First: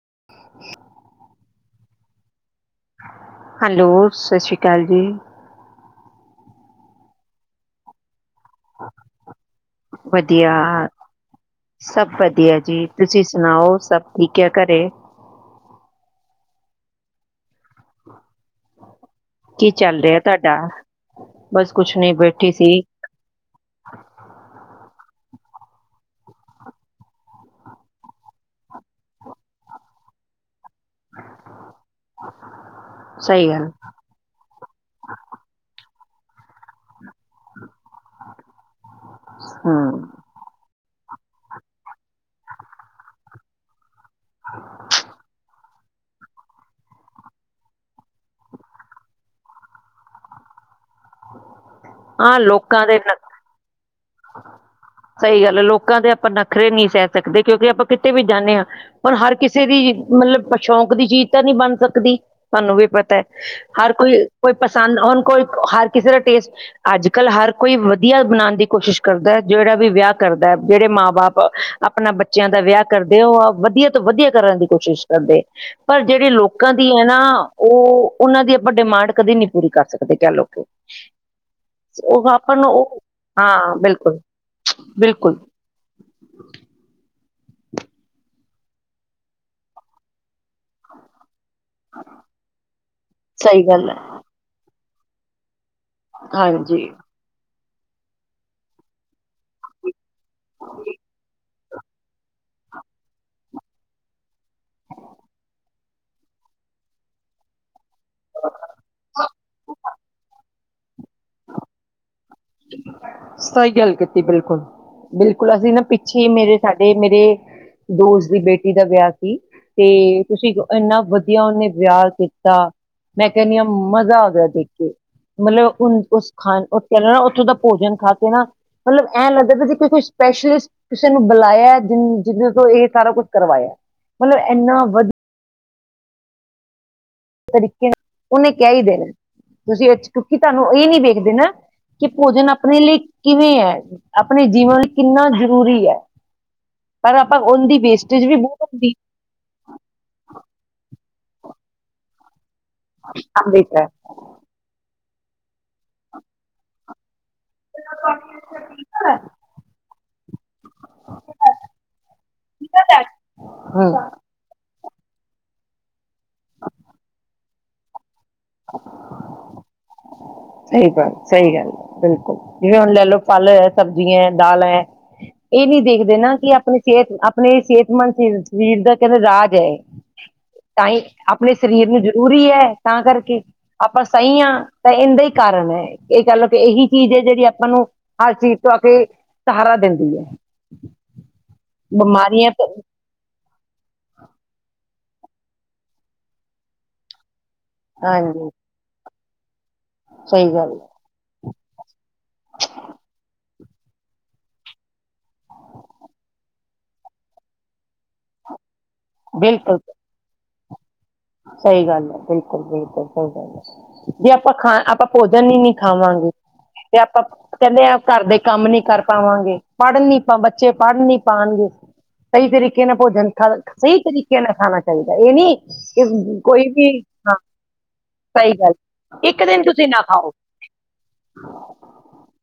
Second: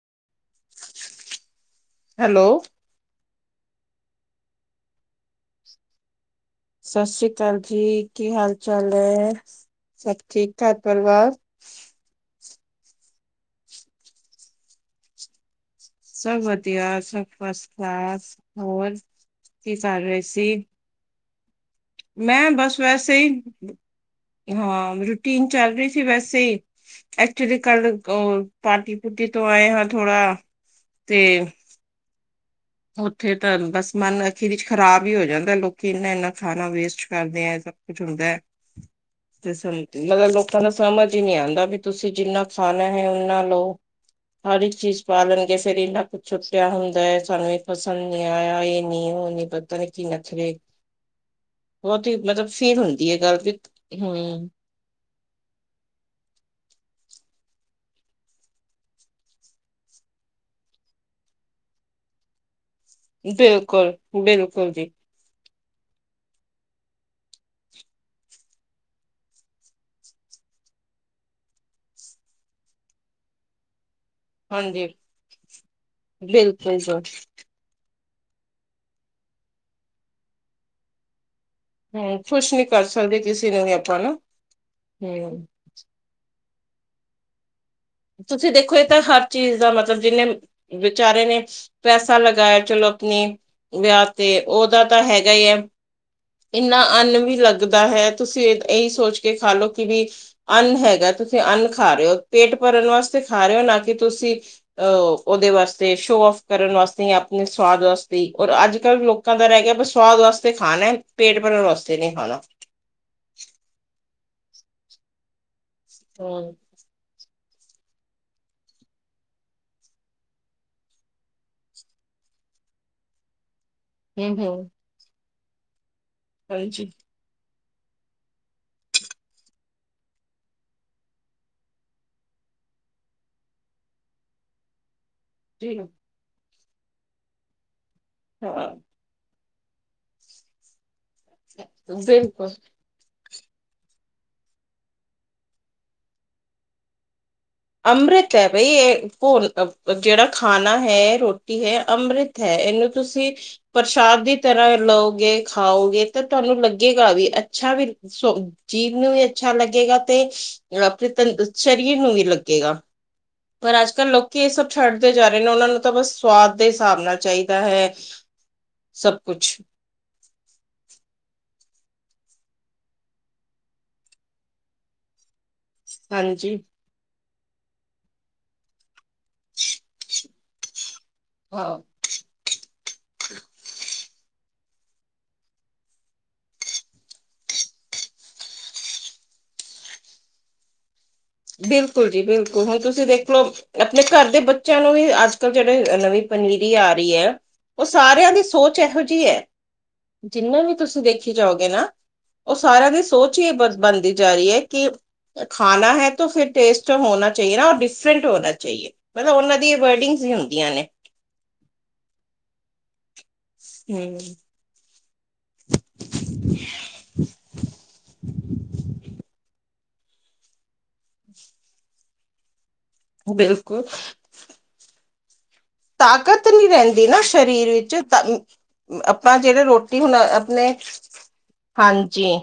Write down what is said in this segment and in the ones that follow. [unintelligible] Hello! Hello ਸਤਿ ਸ਼੍ਰੀ ਅਕਾਲ ਜੀ। ਸਤਿ ਸ਼੍ਰੀ ਅਕਾਲ ਜੀ ਕੀ ਹਾਲ ਚਾਲ ਹੈ ਸਭ ਵਧੀਆ ਠੀਕ ਠਾਕ ਪਰਿਵਾਰ ਸਭ ਵਧੀਆ ਜੀ ਤੁਸੀਂ ਸੁਣਾਓ ਸਭ ਠੀਕ ਐ ਘਰੇ ਸਭ ਵਧੀਆ ਸਭ ਬਸ ਹੋਰ ਕੀ ਕਰ ਚੱਲ ਰਿਹਾ ਰਹੇ ਤੁਹਾਡਾ ਸੀ ਬਸ ਕੁਛ ਨਹੀਂ ਮੈਂ ਬੈਠੀ ਬਸ ਸੀ ਵੈਸੇ ਹੀ ਹਾਂ [unintelligible] ਚੱਲ ਰਹੀ ਸੀ ਵੈਸੇ ਐਕਚੁਲੀ ਕੱਲ ਪਾਰਟੀ ਪੁੱਟਿ ਤੋਂ ਆਏ ਹਾਂ ਥੋੜਾ ਤੇ ਉੱਥੇ ਸਹੀ ਗੱਲ ਤੁਹਾਨੂੰ ਬਸ ਮਾਨ ਅਖੀਰ ਵਿੱਚ ਖਰਾਬ ਹੀ ਹੋ ਜਾਂਦਾ ਲੋਕੀ ਇਨਾ ਇਨਾ ਖਾਣਾ ਵੇਸਟ ਕਰਦੇ ਆ ਸਭ ਕੁਝ ਹੁੰਦਾ ਹੂੰ ਮਗਰ ਲੋਕਾਂ ਨੂੰ ਸਮਝ ਹੀ ਨਹੀਂ ਆਂਦਾ ਵੀ ਤੁਸੀਂ ਜਿੰਨਾ ਖਾਣਾ ਹੈ ਓਨਾਂ ਲਓ ਹਰ ਇੱਕ ਚੀਜ਼ ਪਾ ਲੈਣਗੇ ਫਿਰ ਇੰਨਾ ਕੁੱਛ ਛੁੱਟਿਆ ਹੁੰਦਾ ਸਾਨੂੰ ਪਸੰਦ ਨੀ ਆਇਆ ਜੇ ਨੀ ਓ ਨੀ ਪਤਾ ਕੀ ਨੱਖਰੇ ਬਹੁਤ ਹੀ ਹਾਂ ਮਤਲਬ ਫਿਲ ਲੋਕਾਂ ਦੇ ਹੁੰਦੀ ਆ ਗੱਲ ਸਹੀ ਗੱਲ ਹੈ ਲੋਕਾਂ ਦੇ ਆਪਾਂ ਨਖਰੇ ਸਹਿ ਸਕਦੇ ਕਿਉਂਕਿ ਆਪਾਂ ਕਿਤੇ ਵੀ ਜਾਂਦੇ ਆਂ ਪਰ ਹਰ ਕਿਸੇ ਦੀ ਮਤਲਬ ਸ਼ੌਂਕ ਦੀ ਚੀਜ਼ ਤਾਂ ਨਹੀਂ ਬਣ ਸਕਦੀ ਤੁਹਾਨੂੰ ਵੀ ਪਤਾ ਬਿਲਕੁਲ ਹਰ ਕੋਈ ਕੋਈ ਬਿਲਕੁਲ ਜੀ ਪਸੰਦ ਨੀ ਕੋਈ ਹਰ ਕਿਸੇ ਦਾ ਟੇਸਟ ਅੱਜ ਕੱਲ ਹਰ ਕੋਈ ਵਧੀਆ ਬਣਾਣ ਦੀ ਕੋਸ਼ਿਸ਼ ਕਰਦਾ ਜਿਹੜਾ ਵੀ ਵਿਆਹ ਕਰਦਾ ਬਥੇਰੇ ਜਿਹੜੇ ਮਾਂ ਬਾਪ ਆਪਣਾ ਬੱਚਿਆਂ ਦਾ ਵਿਆਹ ਕਰਦੇ ਹੋ ਵਧੀਆ ਵਧੀਆ ਕਰਾਂਗੇ ਹਾਂਜੀ ਕੋਸ਼ਿਸ਼ ਕਰਦੇ ਪਰ ਜਿਹੜੇ ਲੋਕਾਂ ਬਿਲਕੁਲ ਦੀ ਐ ਜੀ ਨਾ ਉਹ ਉਹਨਾਂ ਦੀ ਆਪਾਂ ਡਿਮਾਂਡ ਕਦੀ ਨਹੀਂ ਪੂਰੀ ਕਰ ਸਕਦੇ ਉਹ ਖੁਸ਼ ਆਪਾਂ ਨਹੀਂ ਨੂੰ ਕਰ ਉਹ ਸਕਦੇ ਕਿਸੇ ਨੂੰ ਵੀ ਹਾਂ ਆਪਾ ਨਾ ਬਿਲਕੁਲ ਬਿਲਕੁਲ ਹੂੰ। ਤੁਸੀਂ ਦੇਖੋ, ਇਹ ਤਾਂ ਹਰ ਚੀਜ਼ ਦਾ ਮਤਲਬ, ਜਿਹਨੇ- ਵਿਚਾਰੇ ਨੇ ਪੈਸਾ ਲਗਾਇਆ। ਚਲੋ ਆਪਣੀ ਸਹੀ ਗੱਲ ਹੈ ਵਿਆਹ ਤੇ, ਉਹ- ਦਾ ਤਾਂ ਹੈਗਾ ਹੀ ਹੈ। ਇਨਾ ਹਾਂਜੀ, ਅੰਨ ਵੀ ਔ ਤਾ ਹੈ। ਤੁਸੀਂ ਇਹੀ ਸੋਚ ਕੇ ਖਾ ਲਓ ਕਿ ਵੀ ਅਨ ਹੈਗਾ। ਤੁਸੀਂ ਖਾ ਰਹੇ ਹੋ। ਪੇਟ ਭਰਨ ਵਾਸਤੇ ਖਾ ਰਹੇ ਹੋ। ਨਾ ਕਿ ਤੁਸੀਂ ਉਹਦੇ ਵਾਸਤੇ, ਸ਼ੋ ਆਫ ਕਰਨ ਵ ਅਸੀਂ, ਆਪਣੇ ਸਵਾਦ ਵਾ ਔਰ, ਅੱਜ ਕੱਲ ਲੋਕਾਂ ਦਾ ਰਹਿ ਗਿਆ ਬਸ ਸਵਾਦ ਵਾਸਤੇ ਖਾਣਾ ਹੈ। ਪੇਟ ਭਰਨ ਵਾਸਤੇ ਨੀ ਖਾ ਸਹੀ ਗੱਲ ਕੀਤੀ ਬਿਲਕੁਲ। ਬਿਲਕੁਲ ਅਸੀਂ ਨਾ। ਪਿੱਛੇ ਹਮ ਮੇਰੇ, ਸਾਡੇ ਮੇਰੇ। ਦੂਸਰੀ ਬੇਟੀ ਦਾ ਵਿਆਹ ਸੀ। ਤੇ ਤੁਸੀਂ, ਇੰਨਾ ਵਧੀਆ ਉਹਨੇ ਵਿਆਹ ਤੇ ਮੈਂ ਕਹਿੰਦੀ ਆ ਮਜ਼ਾ, ਆ ਹਮ ਗਿਆ ਸੀ ਹਮ ਦੇਖੇ, ਮਤਲਬ ਕੁਝ ਖਾਣ ਤੋ, ਉਹ ਹਾਂਜੀ ਪਹਿਲਾਂ। ਭੋਜਨ ਖਾਦੇ ਨਾ, ਮਤਲਬ ਐ ਲੱਗਦਾ ੀ ਤੁਸੀਂ ਸਪੈਸ਼ਲ ਕਿਸੀ ਨੂੰ ਬੁਲਾਇਆ ਹੈ। ਇਸ ਤੋਂ ਇਹ ਸਾਰਾ ਕੁਝ ਕਰਵਾਇਆ ਏ, ਮਤਲਬ ਇਨਾ ਵਧੀ- ਜੀ । ਉਹਨੇ ਹਾਂ ਕਿਹਾ [unintelligible] ਹੀ ਦੇ ਤੁਸੀਂ ਤੁਹਾਨੂੰ [unintelligible] ਇਹ ਨਹੀਂ ਇ ਦੇ ਨਾ, ਕਿ ਭੋਜਨ ਬਿਲਕੁਲ ਆਪਣੇ ਲਈ ਕਿਵੇਂ ਐ, ਆਪਣੇ ਜੀਵਨ ਲੀ ਕਿੰਨਾ ਜਰੂਰੀ ਹੈ। ਆਪਾਂ ਉਹਦੀ ਵੇਸਟੇਜ ਅੰਮ੍ਰਿਤ ਵੀ ਹੈ ਬਹੁਤ ਬਈ ਹੁੰਦੀ ਇਹ ਜਿਹੜਾ ਖਾਣਾ ਹੈ ਰੋਟੀ ਹੈ ਅੰਮ੍ਰਿਤ ਇਹਨੂੰ ਤੁਸੀਂ ਆਂਦੇ ਹੈ ਪ੍ਰਸ਼ਾਦ ਦੀ ਤਰ੍ਹਾਂ ਲਓ ਯਹ ਖਾਉਗੇ ਤਾਂ ਤੁਹਾਨੂੰ ਲੱਗੇਗਾ ਵੀ ਅੱਛਾ ਵੀ ਜੀਭ ਨੂੰ ਵੀ ਅੱਛਾ ਲੱਗੇ ਤੇ ਸਰੀਰ ਨੂੰ ਵੀ ਲੱਗੇਗਾ ਪਰ ਅੱਜ ਹੂੰ ਕੱਲ ਲੋਕੀ ਸ ਛੱਡ ਦੇ ਜਾ ਰਹੇ ਨੇ ਉਹਨਾਂ ਨੂੰ ਤਾਂ ਬਸ ਸਵਾਦ ਦੇ ਹਿਸਾਬ ਨਾਲ ਚਾਹੀਦਾ ਹੈ। ਸਭ, ਕੁਛ। ਸਹੀ ਗੱਲ ਸਹੀ ਗੱਲ ਬਿਲਕੁਲ, ਵੀਰੇ ਲੈ ਲਓ ਫਲ ਐ, ਸਬਜੀਆਂ ਐ, ਦਾਲ ਐ। ਇਹ ਨਹੀਂ ਦੇਖਦੇ ਨਾ, ਕਿ ਹਾਂਜੀ ਆਪਣੀ ਸਿਹਤ, ਆਪਣੇ ਸਿਹਤ ਮੰਤਰੀ [unintelligible] ਵੀਰ ਦਾ ਤੈਨੂੰ ਰਾਜ ਹੈ। ਤਾਂ, ਹੀ ਆਪਣੇ ਹਾਂ ਸਰੀਰ ਨੂੰ ਜਰੂਰੀ ਹੈ। ਤਾਂ ਕਰਕੇ, ਆਪਾਂ ਸਹੀ ਹਾਂ। ਤਾਂ ਇੰਦੇ ਹੀ। ਕਾਰਨ ਹੈ। ਇਹ ਕਹਿ ਲਓ ਕਿ ਇਹੀ ਚੀਜ਼ ਹੈ, ਜਿਹੜੀ ਆਪਾਂ ਨੂੰ, ਹਰ ਚੀਜ਼ ਤੋਂ, ਆ ਕੇ ਸਹਾਰਾ ਦਿੰਦੀ ਹੈ। ਹੂੰ। ਬਿਲਕੁਲ ਜੀ ਬਿਲਕੁਲ, ਹੁਣ ਤੁਸੀਂ ਦੇਖਲੋ, ਆਪਣੇ ਘਰ ਦੇ ਬੱਚਿਆਂ ਨੂੰ ਵੀ ਅੱਜ ਕੱਲ, ਜਿਹੜੇ ਨਵੀਂ ਪਨੀਰੀ ਆ ਰਹੀ ਹੈ। ਉਹ ਸਾਰਿਆਂ ਦੀ ਹਾਂਜੀ ਸੋਚ ਇਹੋ ਜਿਹੀ ਹੈ। ਸਹੀ ਜਿੰਨੇ ਵੀ ਗੱਲ ਹੈ ਤੁਸੀਂ ਦੇਖੀ ਜਾਓਗੇ ਨਾ, ਉਹ ਸਾਰਿਆਂ ਦੀ ਸੋਚ ਹੀ ਬਸ। ਬਣਦੀ ਜਾ ਰਹੀ ਹੈ, ਕਿ ਖਾਣਾ ਹੈ। ਤੋਂ ਫੇਰ, ਟੇਸਟ ਜੋ ਹੋਣਾ ਚਾਹੀਏ ਨਾ ਔ ਡਿਫਰੈਂਟ ਹੋਣਾ ਚਾਹੀਏ। ਮਤਲਬ ਉਹਨਾਂ ਦੀਆਂ ਬਿਲਕੁਲ ਵਰਡਿੰਗ ਹੀ ਹੁੰਦੀਆਂ ਨੇ। ਸਹੀ ਗੱਲ ਹੈ। ਬਿਲਕੁਲ- ਬਿਲਕੁਲ ਸਹੀ ਗੱਲ ਜੇ ਹਮ ਆਪਾਂ ਖਾਨ ਆਪਾਂ। ਭੋਜਨ ਹੀ, ਨੀ ਖਾਵਾਂਗੇ। ਤੇ, ਆਪਾਂ ਕਹਿੰਦੇ ਆ ਘਰ ਦੇ ਕੰਮ ਨੀ ਕਰ ਪਾਵਾਂਗੇ। ਪੜ ਨੀ ਪਾ, ਬੱਚੇ ਪੜ ਨੀ ਪਾਉਣਗੇ। ਸਹੀ ਤਰੀਕੇ ਨਾਲ ਭੋਜਨ ਖਾ, ਬਿਲਕੁਲ ਸਹੀ ਤਰੀਕੇ ਨਾਲ ਖਾਣਾ ਚਾਹੀਦਾ, ਇਹ ਨੀ। ਕਿ ਤਾਕਤ ਕੋਈ ਨਹੀਂ ਵੀ ਰਹਿੰਦੀ ਨਾ ਹਾਂ ਸਰੀਰ ਵਿੱਚ। ਤਾਂ ਹੀ ਸਹੀ ਗੱਲ ਆਪਾਂ, ਇੱਕ ਦਿਨ ਜਿਹੜੇ ਤੁਸੀਂ ਰੋਟੀ ਨਾ ਹੁਣ ਖਾਓ ਆਪਣੇ। ਹਾਂਜੀ।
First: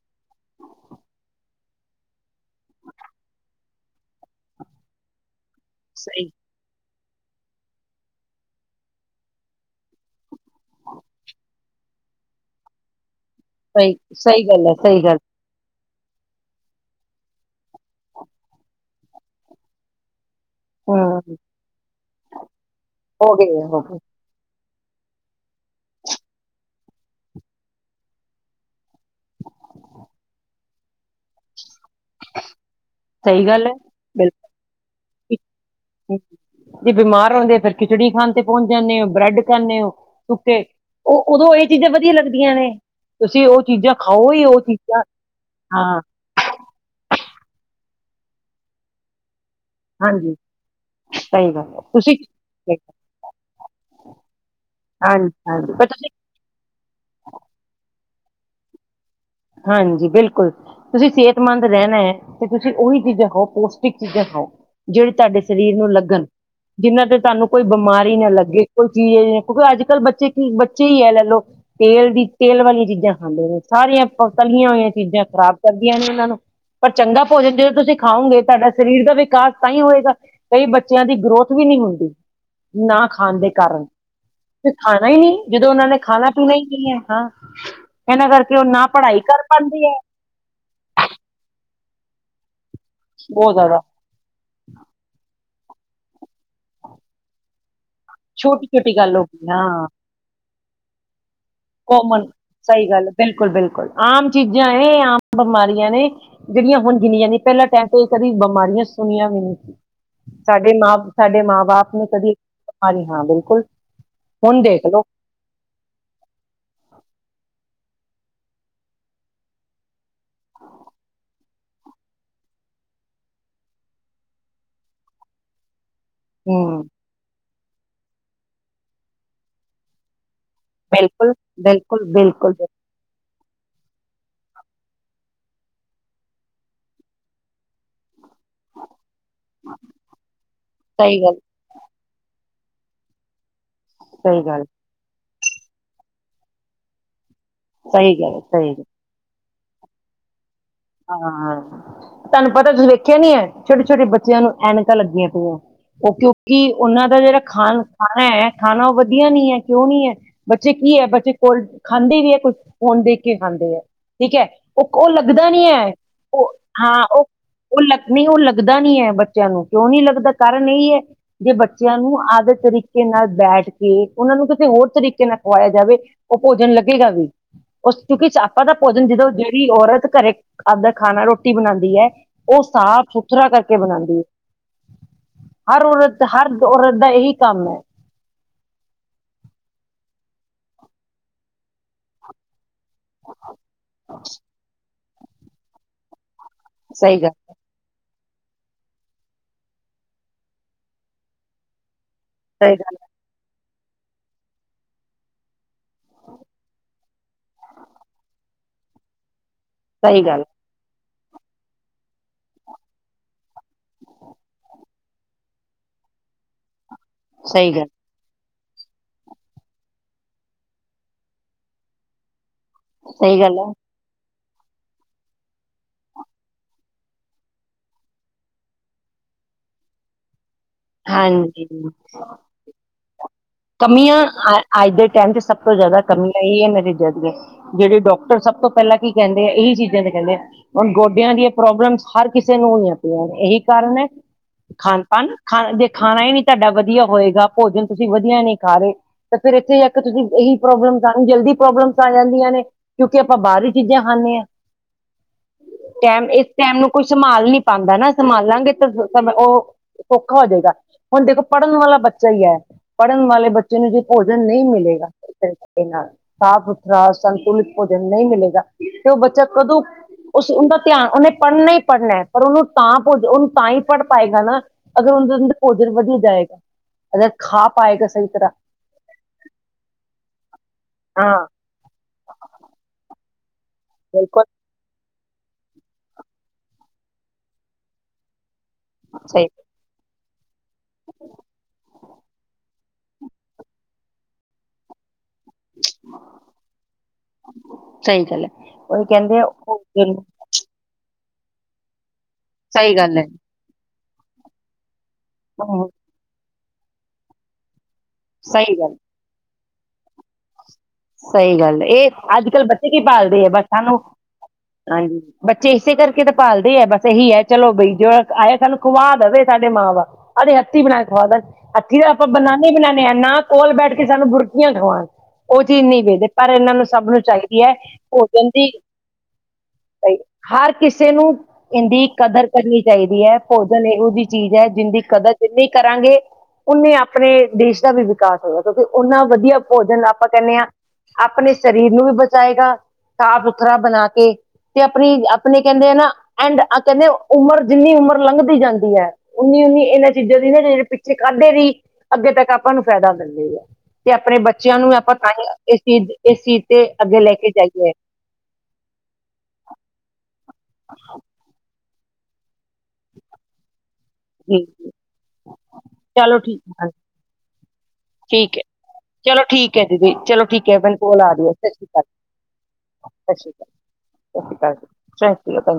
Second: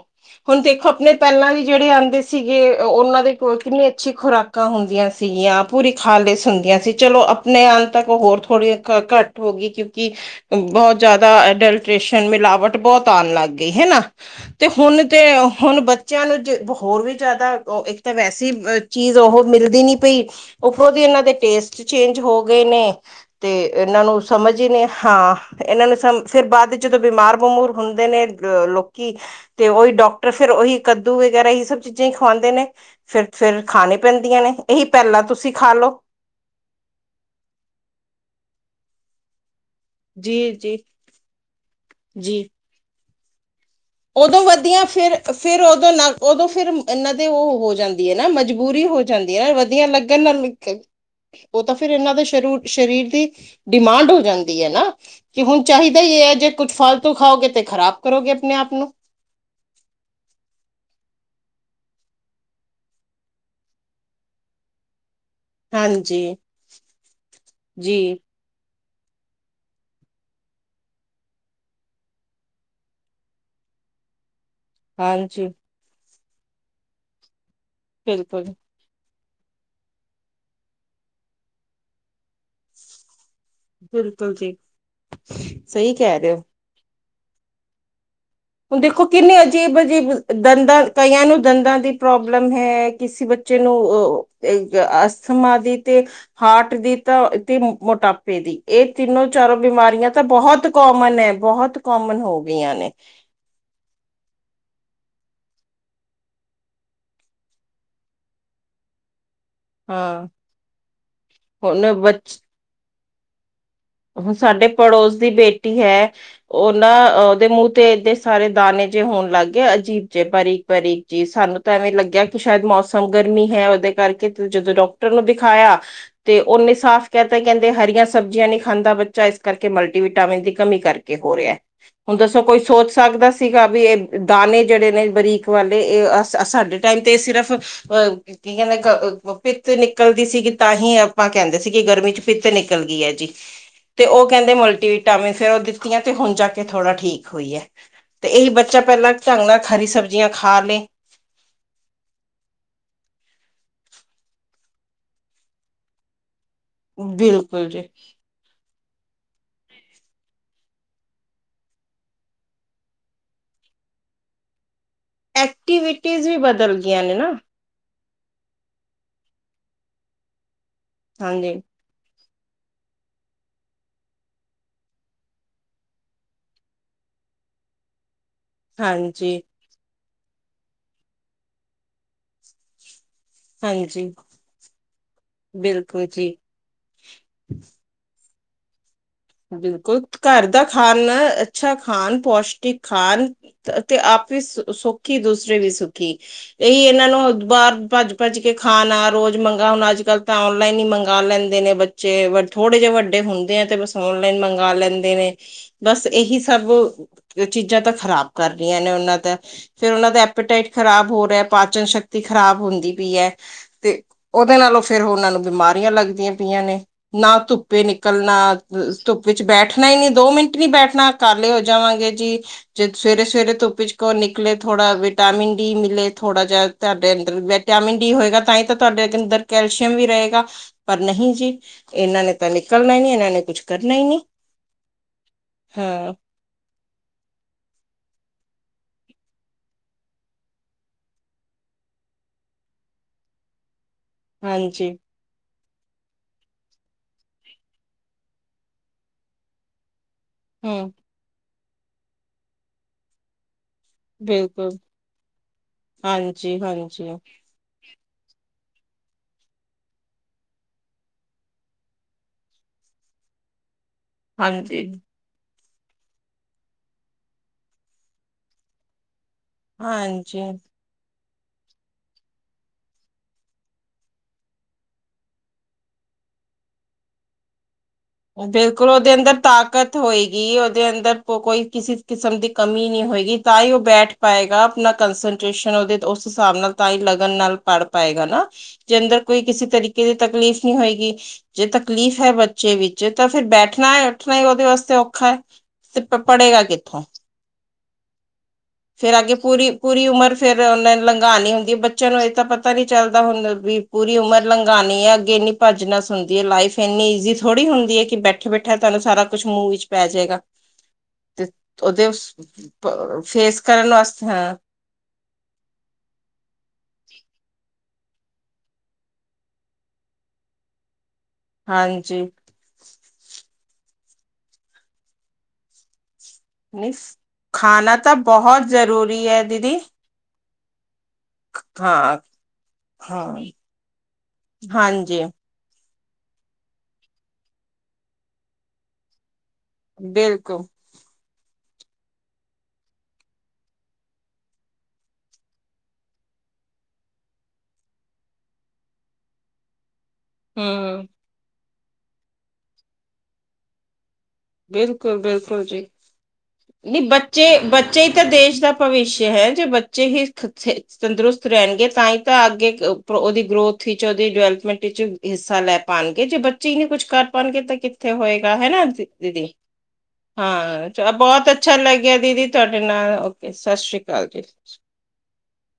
ਹੁਣ ਦੇਖੋ ਆਪਣੇ ਪਹਿਲਾਂ ਵੀ ਜਿਹੜੇ ਆਉਂਦੇ ਸੀਗੇ। ਉਹਨਾਂ ਦੇ ਕੋ ਕਿੰਨੀ ਅੱਛੀ ਖੁਰਾਕਾਂ ਹੁੰਦੀਆਂ ਸੀਗੀਆਂ। ਪੂਰੀ ਸਹੀ ਖਾਲਸ ਹੁੰਦੀਆਂ ਸੀ। ਚਲੋ, ਆਪਣੇ ਅ ਤ ਹੋਰ ਥੋੜੀ ਘੱਟ ਹੋ ਗਈ। ਕਿਉਂਕਿ ਬਹੁਤ ਜਿਆਦਾ ਅਡਲਟੇਸ਼ਨ, ਮਿਲਾਵਟ ਬਹੁਤ, ਤਣ ਲੱਗ ਗਈ ਸਹੀ ਹਨਾ। ਸਹੀ ਤੇ ਗੱਲ ਹੈ ਸਹੀ ਹੁਣ ਗੱਲ ਤੇ ਹੁਣ ਬ- ਬੱਚਿਆਂ ਨੂੰ ਜ ਹੋਰ ਵੀ ਜ਼ਿਆਦਾ, ਇੱਕ ਤਾਂ ਵੈਸੇ ਚੀਜ਼ ਉਹ ਮਿਲਦੀ ਨੀ ਪਈ। ਉਪਰੋਂ ਦੀ ਇਹਨਾਂ ਦੇ, ਹਮ ਟੇਸਟ ਚੇਂਜ ਹੋ ਗਏ ਨੇ, ਹੋ ਤੇ ਗਏ ਹੋ ਗਏ ਇਹਨਾਂ ਨੂੰ ਸਮ- ਜੀ ਨੇ, ਹਾਂ। ਇਹਨਾਂ ਨੂੰ ਫੇਰ ਬਾਅਦ ਜਦੋਂ ਬਿਮਾਰ ਬਮੂਰ ਹੁੰਦੇ ਨੇ ਅ ਲੋਕੀ। ਤੇ ਉਹੀ ਡਾਕਟਰ ਫੇਰ, ਉਹੀ ਕੱਦੂ ਵਗੈਰਾ ਹੀ ਸਭ ਚੀਜ਼ਾਂ। ਖਵਾਉਂਦੇ ਨੇ ਫੇਰ, ਸਹੀ ਫੇਰ ਗੱਲ ਹੈ ਖਾਣੀ ਪੈਂਦੀਆਂ ਬਿਲਕੁਲ ਨੇ ਇਹੀ ਪਹਿਲਾਂ ਤੁਸੀਂ ਖਾ ਲਓ। ਜੀ ਬਿਮਾਰ। ਹੁੰਦੇ ਫਿਰ ਖਿਚੜੀ ਖਾਣ ਤੇ ਪਹੁੰਚ ਜਾਂਨੇ ਆ ਬ੍ਰੈੱਡ ਖਦੇ ਹੋ ਜੀ ਸੁੱਕੇ ਜੀ ਉਹ ਉਦੋਂ ਇਹ ਚੀਜ਼ਾਂ ਵਧੀਆ ਜੀ ਲੱਗਦੀਆਂ ਨੇ ਤੁਸੀਂ ਉਹ, ਚੀਜ਼ਾਂ ਖਾਓ ਉਦੋਂ ਹੀ ਉਹ ਵਧੀਆ ਚੀਜ਼ਾਂ ਫਿਰ-ਫਿਰ ਹਾਂ ਉਦੋਂ-ਉਦੋਂ ਫਿਰ, ਇਹਨਾਂ ਤੇ ਉਹ ਹੋ ਜਾਂਦੀ ਹੈ ਨਾ ਮਜਬੂਰੀ ਹੋ ਜਾਂਦੀ ਹੈ ਨਾ ਵਧੀਆ ਲੱਗਣ ਨਾ ਹਾਂਜੀ ਲਣ ਸਹੀ ਗੱਲ ਉਹ ਤਾਂ ਹੈ। ਫਿਰ ਇਹਨਾਂ ਤੁਸੀਂ ਦੇ ਸ਼ਰ ਸਹੀ ਗੱਲ, ਸਰੀਰ ਦੀ ਡਿਮਾਂਡ ਹੋ ਜਾਂਦੀ ਹੈ ਨਾ ਹਾਂਜੀ ਕਿ ਹੁਣ ਹਾਂਜੀ ਪਰ ਤੁਸੀਂ ਚਾਹੀਦਾ ਹੀ, ਹੈ ਜੇ ਕੁੱਛ ਫਾਲਤੂ ਖਾਓਗੇ ਤੇ ਖਰਾਬ ਕਰੋਗੇ ਆਪਣੇ ਆਪ ਨੂੰ ਹਾਂਜੀ, ਬਿਲਕੁਲ ਤੁਸੀਂ ਸਿਹਤਮੰਦ ਰਹਿਣਾ ਹੈ ਤੇ ਤੁਸੀਂ ਉਹੀ ਚੀਜ਼ਾਂ ਖਾਓ ਪੋਸ਼ਟਿਕ ਚੀਜ਼ਾਂ ਖਾਓ। ਜਿਹੜੇ ਤੁਹਾਡੇ ਸਰੀਰ ਨੂੰ ਹਾਂਜੀ ਲੱਗਣ ਜਿਹਨਾਂ ਤੇ ਤੁਹਾਨੂੰ ਕੋਈ ਜੀ ਬਿਮਾਰੀ ਨਾ ਲੱਗੇ, ਕੋਈ ਚੀਜ਼ ਹੈ ਕਿਉਂਕਿ ਅੱਜ-ਕੱਲ੍ਹ ਬੱਚੇ ਕੀ ਬੱਚੇ ਹੀ ਹੈ ਲੈ ਲਓ ਤੇਲ ਦੀ ਤੇਲ ਵਾਲੀਆਂ ਚੀਜ਼ਾਂ ਖਾਂਦੇ ਨੇ ਸਾਰੀਆਂ, ਲੀਆਂ ਹੋਈਆਂ ਚੀਜ਼ਾਂ ਹਾਂਜੀ ਖਰਾਬ ਕਰਦੀਆਂ ਨੇ ਉਹਨਾਂ ਨੂੰ ਪਰ ਚੰਗਾ ਭੋਜਨ ਜਦੋਂ ਤੁਸੀਂ ਖਾਓਗੇ ਬਿਲਕੁਲ ਤੁਹਾਡਾ ਸਰੀਰ ਦਾ ਵਿਕਾਸ ਤਾਂ ਹੀ ਹੋਏਗਾ ਕਈ ਬੱਚਿਆਂ ਦੀ ਗਰੋਥ ਵੀ ਨਹੀਂ ਹੁੰਦੀ ਨਾ, ਖਾਣ ਦੇ ਕਾਰਨ ਬਿਲਕੁਲ ਜੀ ਤੇ ਖਾਣਾ ਹੀ ਨਹੀਂ ਜਦੋਂ ਉਹਨਾਂ ਸਹੀ ਨੇ ਕਹਿ ਰਹੇ ਖਾਣਾ ਹੋ ਪੀਣਾ ਹੀ ਨਹੀਂ ਹੈ ਹਾਂ, ਇਹਨਾਂ ਕਰਕੇ ਉਹ ਹੁਣ ਨਾਪ, ਦੇਖੋ ਕਿੰਨੇ ਅਜੀਬ ਅਜੀਬ ਦੰਦਾਂ ਕਈਆਂ ਨੂੰ ਦੰਦਾਂ ਦੀ ਪ੍ਰੋਬਲਮ ਹੈ। ਕਿਸੇ ਬਹੁਤ ਬੱਚੇ ਨੂੰ ਜ਼ਿਆਦਾ ਅ ਅਸਥਮਾ ਦੀ ਤੇ ਹਾਰਟ ਦੀ ਤਾਂ ਤੇ, ਮੋਟਾਪੇ ਦੀ ਛੋਟੀ ਇਹ ਛੋਟੀ ਗੱਲ ਹੋ ਤਿੰਨੋ ਗਈ ਚਾਰੋ ਹਾਂ ਬਿਮਾਰੀਆਂ ਤਾਂ ਬਹੁਤ ਕੋਮਨ ਹੈ। ਬਹੁਤ ਕੋਮਨ ਹੋ ਗਈਆਂ ਸਹੀ ਨੇ, ਗੱਲ ਬਿਲਕੁਲ ਆਮ ਚੀਜ਼ਾਂ ਹੈ। ਆਮ ਬਿਮਾਰੀਆਂ ਨੇ, ਜਿਹੜੀਆਂ ਹੁਣ ਗਿਨੀਆਂ ਨੀ ਜਾਂਦੀ ਪਹਿਲਾਂ ਟਾਈਮ ਤੇ ਇਹ ਕਦੀ ਬਿਮਾਰ- ਸੁਣੀਆਂ ਵੀ ਨਹੀਂ ਸੀ। ਹਾਂ ਸਾਡੇ ਮਾਂ, ਸਾਡੇ ਮਾਂ- ਹੁਣ ਬਾਪ ਨੇ ਕਦੀ ਹਾਂਜੀ, ਹਾਂ। ਬਿਲਕੁਲ। ਹ ਹੁਣ ਸਾਡੇ ਦੇਖ ਲੋ ਪੜੋਸ ਦੀ ਬੇਟੀ ਹੈ। ਉਹਨਾਂ ਉਹਦੇ ਮੁ ਤੇ ਏਦੇ ਸਾਰੇ ਦਾਣੇ ਜੇ ਹੋਣ ਲੱਗ ਗਏ ਅਜੀਬ ਜੇ ਬਾਰੀਕ ਬਾਰੀਕ ਜੀ ਸਾਨੂੰ ਤਾਂ ਐਵੇਂ ਲੱਗਿਆ ਕਿ ਸ਼ਾਇਦ, ਮੌਸਮ ਗਰਮੀ ਹੈ ਉਹਦੇ ਕਰਕੇ ਜਦੋਂ ਡਾਕਟਰ ਨੂੰ ਦਿਖਾਇਆ। ਤੇ ਉਹਨੇ ਹੂੰ ਸਾਫ਼ ਕਹਿ ਤੇ ਕਹਿੰਦੇ ਹਰੀਆਂ ਸਬਜ਼ੀਆਂ ਨੀ ਖਾਂਦਾ ਬੱਚਾ ਇਸ ਕਰਕੇ ਮਲਟੀਵਟਾਮਿਨ ਦੀ, ਕਮੀ ਕਰਕੇ ਬਿਲਕੁਲ ਹੋ ਰਿਹਾ ਬਿਲਕੁਲ ਹੁਣ ਦੱਸੋ ਬਿਲਕੁਲ ਕੋਈ ਬਿਲਕੁਲ, ਸੋਚ ਸਕਦਾ ਸੀ। ਸੀਗਾ ਵੀ ਇਹ ਦਾਣੇੇ ਜਿਹੜੇ ਨੇ ਬਰੀਕ ਵਾਲੇ ਇਹ ਅ ਸਾਡੇ ਟਾਈਮ ਤੇ ਸਿਰਫ ਅ ਕੀ ਕਹਿੰਦੇ ਭਿੱਤ ਨਿਕਲਦੀ ਸੀਗੀ, ਤਾਂ ਹੀ ਸਹੀ ਆਪਾਂ ਗੱਲ ਕਹਿੰਦੇ ਸੀ ਕਿ ਗਰਮੀ ਚ ਪਿੱਤ ਨਿਕਲ ਗਈ ਹੈ ਜੀ, ਤੇ ਉਹ ਸਹੀ ਕਹਿੰਦੇ ਗੱਲ ਮਲਟੀਵਟਾਮਿਨ ਫੇਰ ਉਹ ਦਿੱਤੀਆਂ ਤੇ ਹੁਣ ਜਾ ਕੇ ਥੋੜਾ ਠੀਕ ਈ ਹੈ ਸਹੀ ਤੇ ਗੱਲ ਇਹੀ ਸਹੀ ਬੱਚਾ ਗੱਲ ਪਹਿਲਾਂ ਝੰਗ ਨਾਲ ਹਰੀ ਸਬਜ਼ੀਆਂ ਖਾ ਲਏ ਹਾਂ, ਤੁਹਾਨੂੰ ਪਤਾ ਤੁਸੀਂ ਵੇਖਿਆ ਨੀ ਹੈ। ਛੋਟੇ-ਛੋਟੇ ਬੱਚਿਆਂ ਨੂੰ ਐਨਕਾਂ ਲੱਗੀਆਂ ਪਈਆਂ, ਕਿਉਂਕਿ ਉਹ ਕਿ, ਉਹਨਾਂ ਦਾ ਜਿਹੜਾ ਖਾ ਬਿਲਕੁਲ ਜੀ ਖਾਣਾ ਹੈ, ਖਾਣਾ ਉਹ ਵਧੀਆ ਵਧਆ ਨੀ ਹੈ ਕਿਉਂ ਨੀ ਹੈ, ਬੱਚੇ ਕੀ ਹੈ ਬੱਚੇ ਕੋਲ ਖਾਂਦੇ ਵੀ ਹੈ, ਕੁਛ ਫੋਨ ਦੇਖ ਕੇ ਖਾਂਦੇ ਹੈ। ਠੀਕ ਹੈ ਉਹ ਉਹ ਲੱਗਦਾ ਨੀ ਹੈ, ਐਕਟੀਵਿਟੀਜ਼ ਵੀ ਉਹ ਬਦਲ ਗਈਆਂ ਹਾਂ ਨੇ ਉਹ ਨਾ ਉਹ ਲ ਨਹੀਂ ਉਹ ਲੱਗਦਾ ਨੀ ਹੈ ਬੱਚਿਆਂ ਨੂੰ ਕਿਉਂ ਨੀ ਲੱਗਦਾ ਕਾਰਨ ਇਹੀ ਐ ਜੇ ਹਾਂਜੀ ਬੱਚਿਆਂ ਨੂੰ ਦੇ ਤਰੀਕੇ ਨਾਲ ਬੈਠ ਕੇ ਉਹਨਾਂ ਨੂੰ ਕਿਸੇ ਹੋਰ ਤਰੀਕੇ ਨਾਲ ਖਵਾਇਆ ਜਾਵੇ, ਉਹ ਭੋਜਨ ਲੱਗੇਗਾ ਵੀ। ਉਸ ਕਿਉਂਕਿ, ਆਪਾਂ ਦਾ ਭੋਜਨ ਜਦੋਂ ਹਾਂਜੀ ਜਿਹੜੀ ਔਰਤ ਘਰੇ ਅਦਰ ਖਾਣਾ ਰੋਟੀ ਬਣਾਦੀ ਹੈ ।ਉਹ ਸਾਫ-ਸੁਥਰਾ ਕਰਕੇ ਹਾਂਜੀ ਬਣਾਉਂਦੀ ਹੈ। ਹਰ ਬਿਲਕੁਲ ਔਰਤ ਜੀ ਹਰ ਔਰਤ ਦਾ ਇਹੀ ਕੰਮ ਹੈ। ਬਿਲਕੁਲ ਘਰ ਦਾ ਖਾਣ, ਅੱਛਾ ਖਾਣ ਪੋਸ਼ਟਿਕ ਖਣ ਤੇ ਆਪ ਵੀ ਸੁਖੀ ਦੂਸਰੇ ਵੀ ਸੁਖੀ। ਇਹੀ, ਇਹਨਾਂ ਸਹੀ ਗੱਲ ਨੂੰ ਬਾਹਰ ਭੱਜ ਭੱਜ ਕੇ ਖਾਣਾ ਰੋਜ਼ ਮੰਗਗਾ ਹੁਣ ਅੱਜ ਕੱਲ ਤਾਂ ਔਨਲਾਈਨ ਹੀ ਮੰਗ ਲੈਂਦੇ ਨੇ ਬ ਚ ਸਹੀ ਥੋੜੇ ਜਿਹੇ ਗੱਲ ਵੱਡੇ ਹੁੰਦੇ ਆ ਤੇ ਬ ਔਨਲਾਈਨ ਮੰਗ ਲੈਂਦੇ ਨੇ ਬਸ ਇਹੀ ਸਭ ਚੀਜ਼ਾਂ ਤਾਂ ਖ਼ਰਾਬ ਕਰ ਰਹੀਆਂ ਨੇ ਉਹਨਾਂ ਦਾ ਫੇਰ ਉਹਨਾਂ ਦਾ ਸਹੀ ਗੱਲ ਐਪੀਟਾਈਟ ਖ਼ਰਾਬ ਹੋ ਰਿਹਾ ਪਾਚਨ ਸ਼ਕਤੀ ਖ਼ਰਾਬ ਹੁੰਦੀ ਪਈ ਹੈ। ਤੇ ਉਹਦੇ ਨਾਲੋਂ ਫਿਰ ਉਹਨਾਂ ਨੂੰ ਬਿਮਾਰੀਆਂ ਲੱਗਦੀਆਂ ਪਈਆਂ ਨੇ ਨਾ ਸਹੀ ਧੁੱਪੇ ਗੱਲ ਨਿਕਲਣਾ, ਧੁੱਪ ਵਿੱਚ ਬੈਠਣਾ ਹੀ ਨੀ ਦੋ ਮਿੰਟ ਨੀ ਬੈਠਣਾ ਕਾਲੇ ਹੋ ਜਾਵਾਂਗੇ ਜੀ। ਜ ਸਹੀ ਸਵੇਰੇ-ਸਵੇਰੇ ਗੱਲ ਹੈ ਧੁੱਪ ਚਚ ਕੋ ਨਿਕ ਲੇ, ਥੋੜਾ ਵਿਟਾਮਿਨ ਡੀ ਮਿਲੇ, ਥੋੜਾ ਜਿਹਾ ਤੁਹਾਡੇ ਅੰਦਰ ਵਿਟਾਮਿਨ ਡੀ ਹੋਏਗਾ, ਤਾਂ ਹੀ ਤਾਂ ਤੁਹਾਡੇ ਕੈਲਸ਼ੀਅਮ ਵੀ ਰਹੇਗਾ, ਪਰ ਨਹੀਂ ਜੀ, ਹਾਂਜੀ ਇਹਨਾਂ ਨੇ ਤਾਂ ਨਿਕਲਣਾ ਹੀ ਨਹੀਂ ਇਹਨਾਂ ਨੇ ਕੁੱਛ ਕਮੀਆਂ ਅੱਜ ਦੇ ਟਾਈਮ ਚ ਸਭ ਤੋਂ ਜ਼ਿਆਦਾ ਹਾਂ ਕਮੀਆਂ ਇਹ ਹੈ, ਮੇਰੇ ਜਦਆਂ ਜਿਹੜੇ ਡਾਕਟਰ ਸਭ ਤੋਂ ਪਹਿਲਾਂ ਕੀ ਕਹਿੰਦੇ ਆ, ਇਹੀ ਚੀਜ਼ਾਂ ਤੇ ਕਹਿੰਦੇ ਆ ਹੁਣ ਗੋਡਿਆਂ ਦੀਆਂ ਪ੍ਰੋਬਲਮਸ ਹਰ ਕਿਸੇ ਨੂੰ ਹੋਈਆਂ ਪਈਆਂ। ਇਹ ਕਾਰਨ ਹੈ, ਹਾਂਜੀ ਖਾਨ-ਪਾਨ? ਖਾ ਜੇ ਖਾਣਾ ਹੀ ਨਹੀਂ ਤੁਹਾਡਾ ਵਧੀਆ ਹੋਏਗਾ ਭੋਜਨ ਤੁਸੀਂ ਵਧੀਆ ਨਹੀਂ ਖਾ ਰਹੇ, ਤੇ ਫੇਿਰ ਇੱਥੇ ਤੁਸੀਂ ਇਹੀ ਹਮ ਪ੍ਰੋਬਲਮ ਜਲਦੀ ਪ੍ਰੋਬਲਮਸ ਆ ਜਾਂਦੀਆਂ, ਨੇ ਕਿਉਂਕਿ ਆਪਾਂ ਬਾਰਿਸ਼ ਚੀਜ਼ਾਂ ਖਾਂਦੇ ਹਾਂ, ਬਿਲਕੁਲ ਟਾਈਮ ਇਸ ਹਾਂਜੀ ਟਾਈਮ ਨੂੰ ਕੋਈ ਹਾਂਜੀ ਸੰਭਾਲ ਨੀ ਪਾਉਂਦਾ ਨਾ। ਸੰਭਾਲਾਂਗੇ ਤਾਂ ਸਮ ਉਹ ਸਔਖਾ ਹੋ ਜਾਏਗਾ, ਹੁਣ ਦੇਖੋ ਪੜ੍ਹਨ ਵਾਲਾ ਬੱਚਾ ਹੀ ਹੈ, ਪੜ੍ਹਨ ਵਾਲੇ ਬੱਚੇ ਜਿਨੂੰ ਜੀ ਭੋਜਨ ਨਹੀਂ ਹਾਂਜੀ ਮਿਲੇਗਾ। ਇਹ ਸਾਫ਼-ਸੁਥਰਾ ਸੰਤੁਲਿਤ ਭੋਜਨ ਨਹੀਂ ਮਿਲੇਗਾ, ਤੇ ਉਹ ਬੱਚਾ ਕਦੋਂ, ਹਾਂਜੀ ਉਸ ਉਹਦਾ ਧਿਆਨ ਉਹਨੇ ਪੜ੍ਹਨਾ ਹੀ ਪੜ੍ਹਨਾ, ਪਰ ਉਹਨੂੰ ਤਾਂ ਭੋਜ ਉਹਨੂੰ ਤਾਂ ਹੀ ਪੜ੍ਹ ਪਾਏਗਾ ਨਾ ਅਗਰ, ਉਹਦਾ ਅ ਭੋਜਨ ਵਧੀ ਜਾਏਗਾ ਅਗਰ ਖਾ ਪਾਏਗਾ ਸਹੀ ਤਰ੍ਹਾਂ ਬਿਲਕੁਲ, ਉਹਦੇ ਅੰਦਰ ਤਾਕਤ ਹੋਏਗੀ। ਦੇ ਅੰਦਰ ਹਾਂ ਕੋਈ ਕਿਸੇ ਕਿਸਮ ਦੀ ਕਮੀ ਨਹੀਂ ਹੋਏਗੀ, ਤਾਂ ਹੀ ਉਹ ਬੈਠ ਬਿਲਕੁਲ ਪਾਏਗਾ ਆਪਣਾ ਕੰਸਰਟ ਉਸ ਹਿਸਾਬ ਨਾਲ ਤਾਂ ਹੀ ਲਗਨ ਨਾਲ ਪੜ ਪਾਏਗਾ ਨਾ, ਜੇ ਅੰਦਰ ਕੋਈ ਸਹੀ ਕਿਸੇ ਤਰੀਕੇ ਦੇ ਤਕਲੀਫ਼ ਨੀ ਹੋਏਗੀ, ਜੇ ਤਕਲੀਫ਼ ਹੈ ਬੱਚੇ ਵਿੱਚ ਜੇ ਤਾਂ ਫੇਰ ਬੈਠਣਾ ਉੱਠਣਾ ਹੀ ਉਹਦੇ ਵਾਸਤੇ ਔਖਾ ਹੈ, ਤੇ ਪੜੇਗਾ ਕਿੱਥੋਂ? ਸਹੀ ਗੱਲ। ਉਹੀ ਫੇਰ ਅਗੇ ਕਹਿੰਦੇ ਪੂਰੀ ਉਹ ਤਾਂ ਪਤਾ ਨੀ ਸਹੀ ਗੱਲ ਚੱਲਦਾ ਹੈ ਹੁੰਦਾ ਵੀ ਪੂਰੀ ਉਮਰ ਲੰਘਾਣੀ ਹੈ ਅੱਗੇ ਨ ਭੱਜਣਾ ਸੁਣਦੀ ਹੈ ਲਾਈਫ ਫ ਇੰਨੀ ਈਜ਼ੀ ਥੋੜ੍ਹੀ ਹੁੰਦੀ ਹੈ, ਕਿ ਬੈਠੇ ਬੈਠਾ ਸਹੀ ਗੱਲ ਤੁਹਾਨੂੰ ਸਾਰਾ ਕੁਛ ਮੂੰਹ ਵਿੱਚ ਪੈ ਜਾਏਗਾ। ਤੇ ਸਹੀ ਗੱਲ ਉਹਦੇ ਇਹ ਅੱਜ-ਕੱਲ੍ਹ ਬੱਚੇ ਕੀ ਪਾਲਦੇ ਆ ਫੇਸ ਬ ਕਰਨ ਸਾਨੂੰ ਵਾਸਤੇ ਹਾਂ ਹਾਂਜੀ ਬੱਚੇ ਇਸੇ ਕਰਕੇ ਤਾਂ ਪਾਲਦੇ ਹੈ ਬਸ ਇਹੀ ਹੈ ਚਲੋ ਬਈ ਜੋ ਆਏ ਸਾਨੂੰ ਖਵਾ ਦੇਵੇ ਸਾਡੇ ਮਾਂ ਬਾਪ ਆਦੇ ਹੱਥੀ ਬਣਾ ਕੇ। ਖ ਹੱਥੀ ਦਾ ਹਾਂਜੀ ਆਪਾਂ ਬਨਾਨੇ ਹੀ ਬਣਾਦੇ ਹਾਂ ਨਾ ਕੋਲ ਬੈਠ ਕੇ ਸਾਨੂੰ ਬੁਰਕੀਆਂ ਖਵਾਉਣ, ਉਹ ਚੀਜ਼ ਨਹੀਂ ਵੇਖਦੇ ਪਰ ਇਹਨਾਂ ਨੂੰ ਨਹੀਂ ਸਭ ਨੂੰ ਚਾਹੀਦੀ ਹੈ ਖਾਣਾ ਤਾਂ ਭੋਜਨ ਬਹੁਤ ਦੀ, ਜ਼ਰੂਰੀ ਹੈ ਦੀਦੀ ਹਰ ਕਿਸੇ ਨੂੰ ਇਹਦੀ ਹਾਂ ਕਦਰ ਕਰਨੀ ਚਾਹੀਦੀ ਹਾਂ ਹੈ ਭੋਜਨ ਇਹੋ ਜਿਹੀ ਚੀਜ਼ ਹੈ ਜਿੰਦੀ ਹਾਂਜੀ ਕਦਰ ਜਿੰਨੀ, ਕਰਾਂਗੇ ਉਹਨੇ ਆਪਣੇ ਦੇਸ਼ ਦਾ ਵੀ ਵਿਕਾਸ ਹੋਇਆ ਕਿਉਂਕਿ ਨਾ ਵਧੀਆ ਭੋਜਨ ਆਪ, ਬਿਲਕੁਲ ਆਪਣੇ ਸਰੀਰ ਨੂੰ ਵੀ ਬਚਾਏਗਾ ਸਾਫ਼ ਸੁਥਰਾ ਬਣਾ ਕੇ, ਤੇ ਆਪਣੀ ਆਪਣੇ ਕਹਿੰਦੇ ਆ ਨਾ ਐਂਡ ਕਹਿੰਦੇ ਉਮਰ ਜਿੰਨੀ ਉਮਰ ਲੰਘਦੀ ਜਾਂਦੀ ਹੈ ਉਨੀ, ਇਹਨਾਂ ਚੀਜ਼ਾਂ ਦੀ ਜਿਹੜੇ ਹਮ ਪਿੱਛੇ ਖਾਧੇ ਰਹੀ ਅੱਗੇ ਤੱਕ ਆਪਾਂ ਨੂੰ ਫਾਇਦਾ ਮਿਲਦੇ ਆ ਤੇ ਆਪਣੇ ਬੱਚਿਆਂ ਨੂੰ, ਬਿਲਕੁਲ ਪਤਾ ਨਹੀਂ ਬਿਲਕੁਲ ਇਸ ਜੀ ਚੀਜ਼, ਚੀਜ਼ ਤੇ ਨਹੀਂ ਅੱਗੇ ਲੈ ਕੇ ਜਾਈਏ ਬੱਚੇ-ਬੱਚੇ ਹੀ ਤਾਂ ਦੇਸ਼ ਦਾ ਭਵਿੱਸ਼ ਹੈ ਜੇ ਬੱਚੇ ਹੀ, ਤੰਦਰੁਸਤ ਰਹਿਣਗੇ ਤਾਂ ਹੀ ਤਾਂ ਅੱਗੇ, ਉਹਦੀ ਗਰੋਥ ਵਿੱਚ ਉਹਦੀ ਜੀ ਡਿਵੈਲਪਮੈਂਟ ਜੀ ਵਿੱਚ ਹਿੱਸਾ ਲੈ ਪਾਉਣਗੇ ਜੇ ਚਲੋ ਠੀਕ ਬੱਚੇ ਹੀ ਹੈ ਨਹੀਂ ਕੁੱਛ ਕਰ ਪਾਉਣਗੇ ਤਾਂ, ਕਿੱਥੇ ਹੋਏਗਾ ਠੀਕ ਹੈ ਹਨਾ ਜੀ, ਚਲੋ ਦੀਦੀ ਠੀਕ ਹੈ ਦੀਦੀ ਚਲੋ ਠੀਕ ਹੈ ਹਾਂ ਮੈਨੂੰ ਚ ਕੋਲ ਆ ਰਹੀ ਬਹੁਤ ਹੈ ਸਤਿ ਅੱਛਾ ਸ਼੍ਰੀ ਲੱਗਿਆ ਦੀਦੀ ਤੁਹਾਡੇ ਨਾਲ ਓਕੇ ਸਤਿ ਸ਼੍ਰੀ ਅਕਾਲ, ਜੀ ਸਾਸਰੀ ਕਾਲ,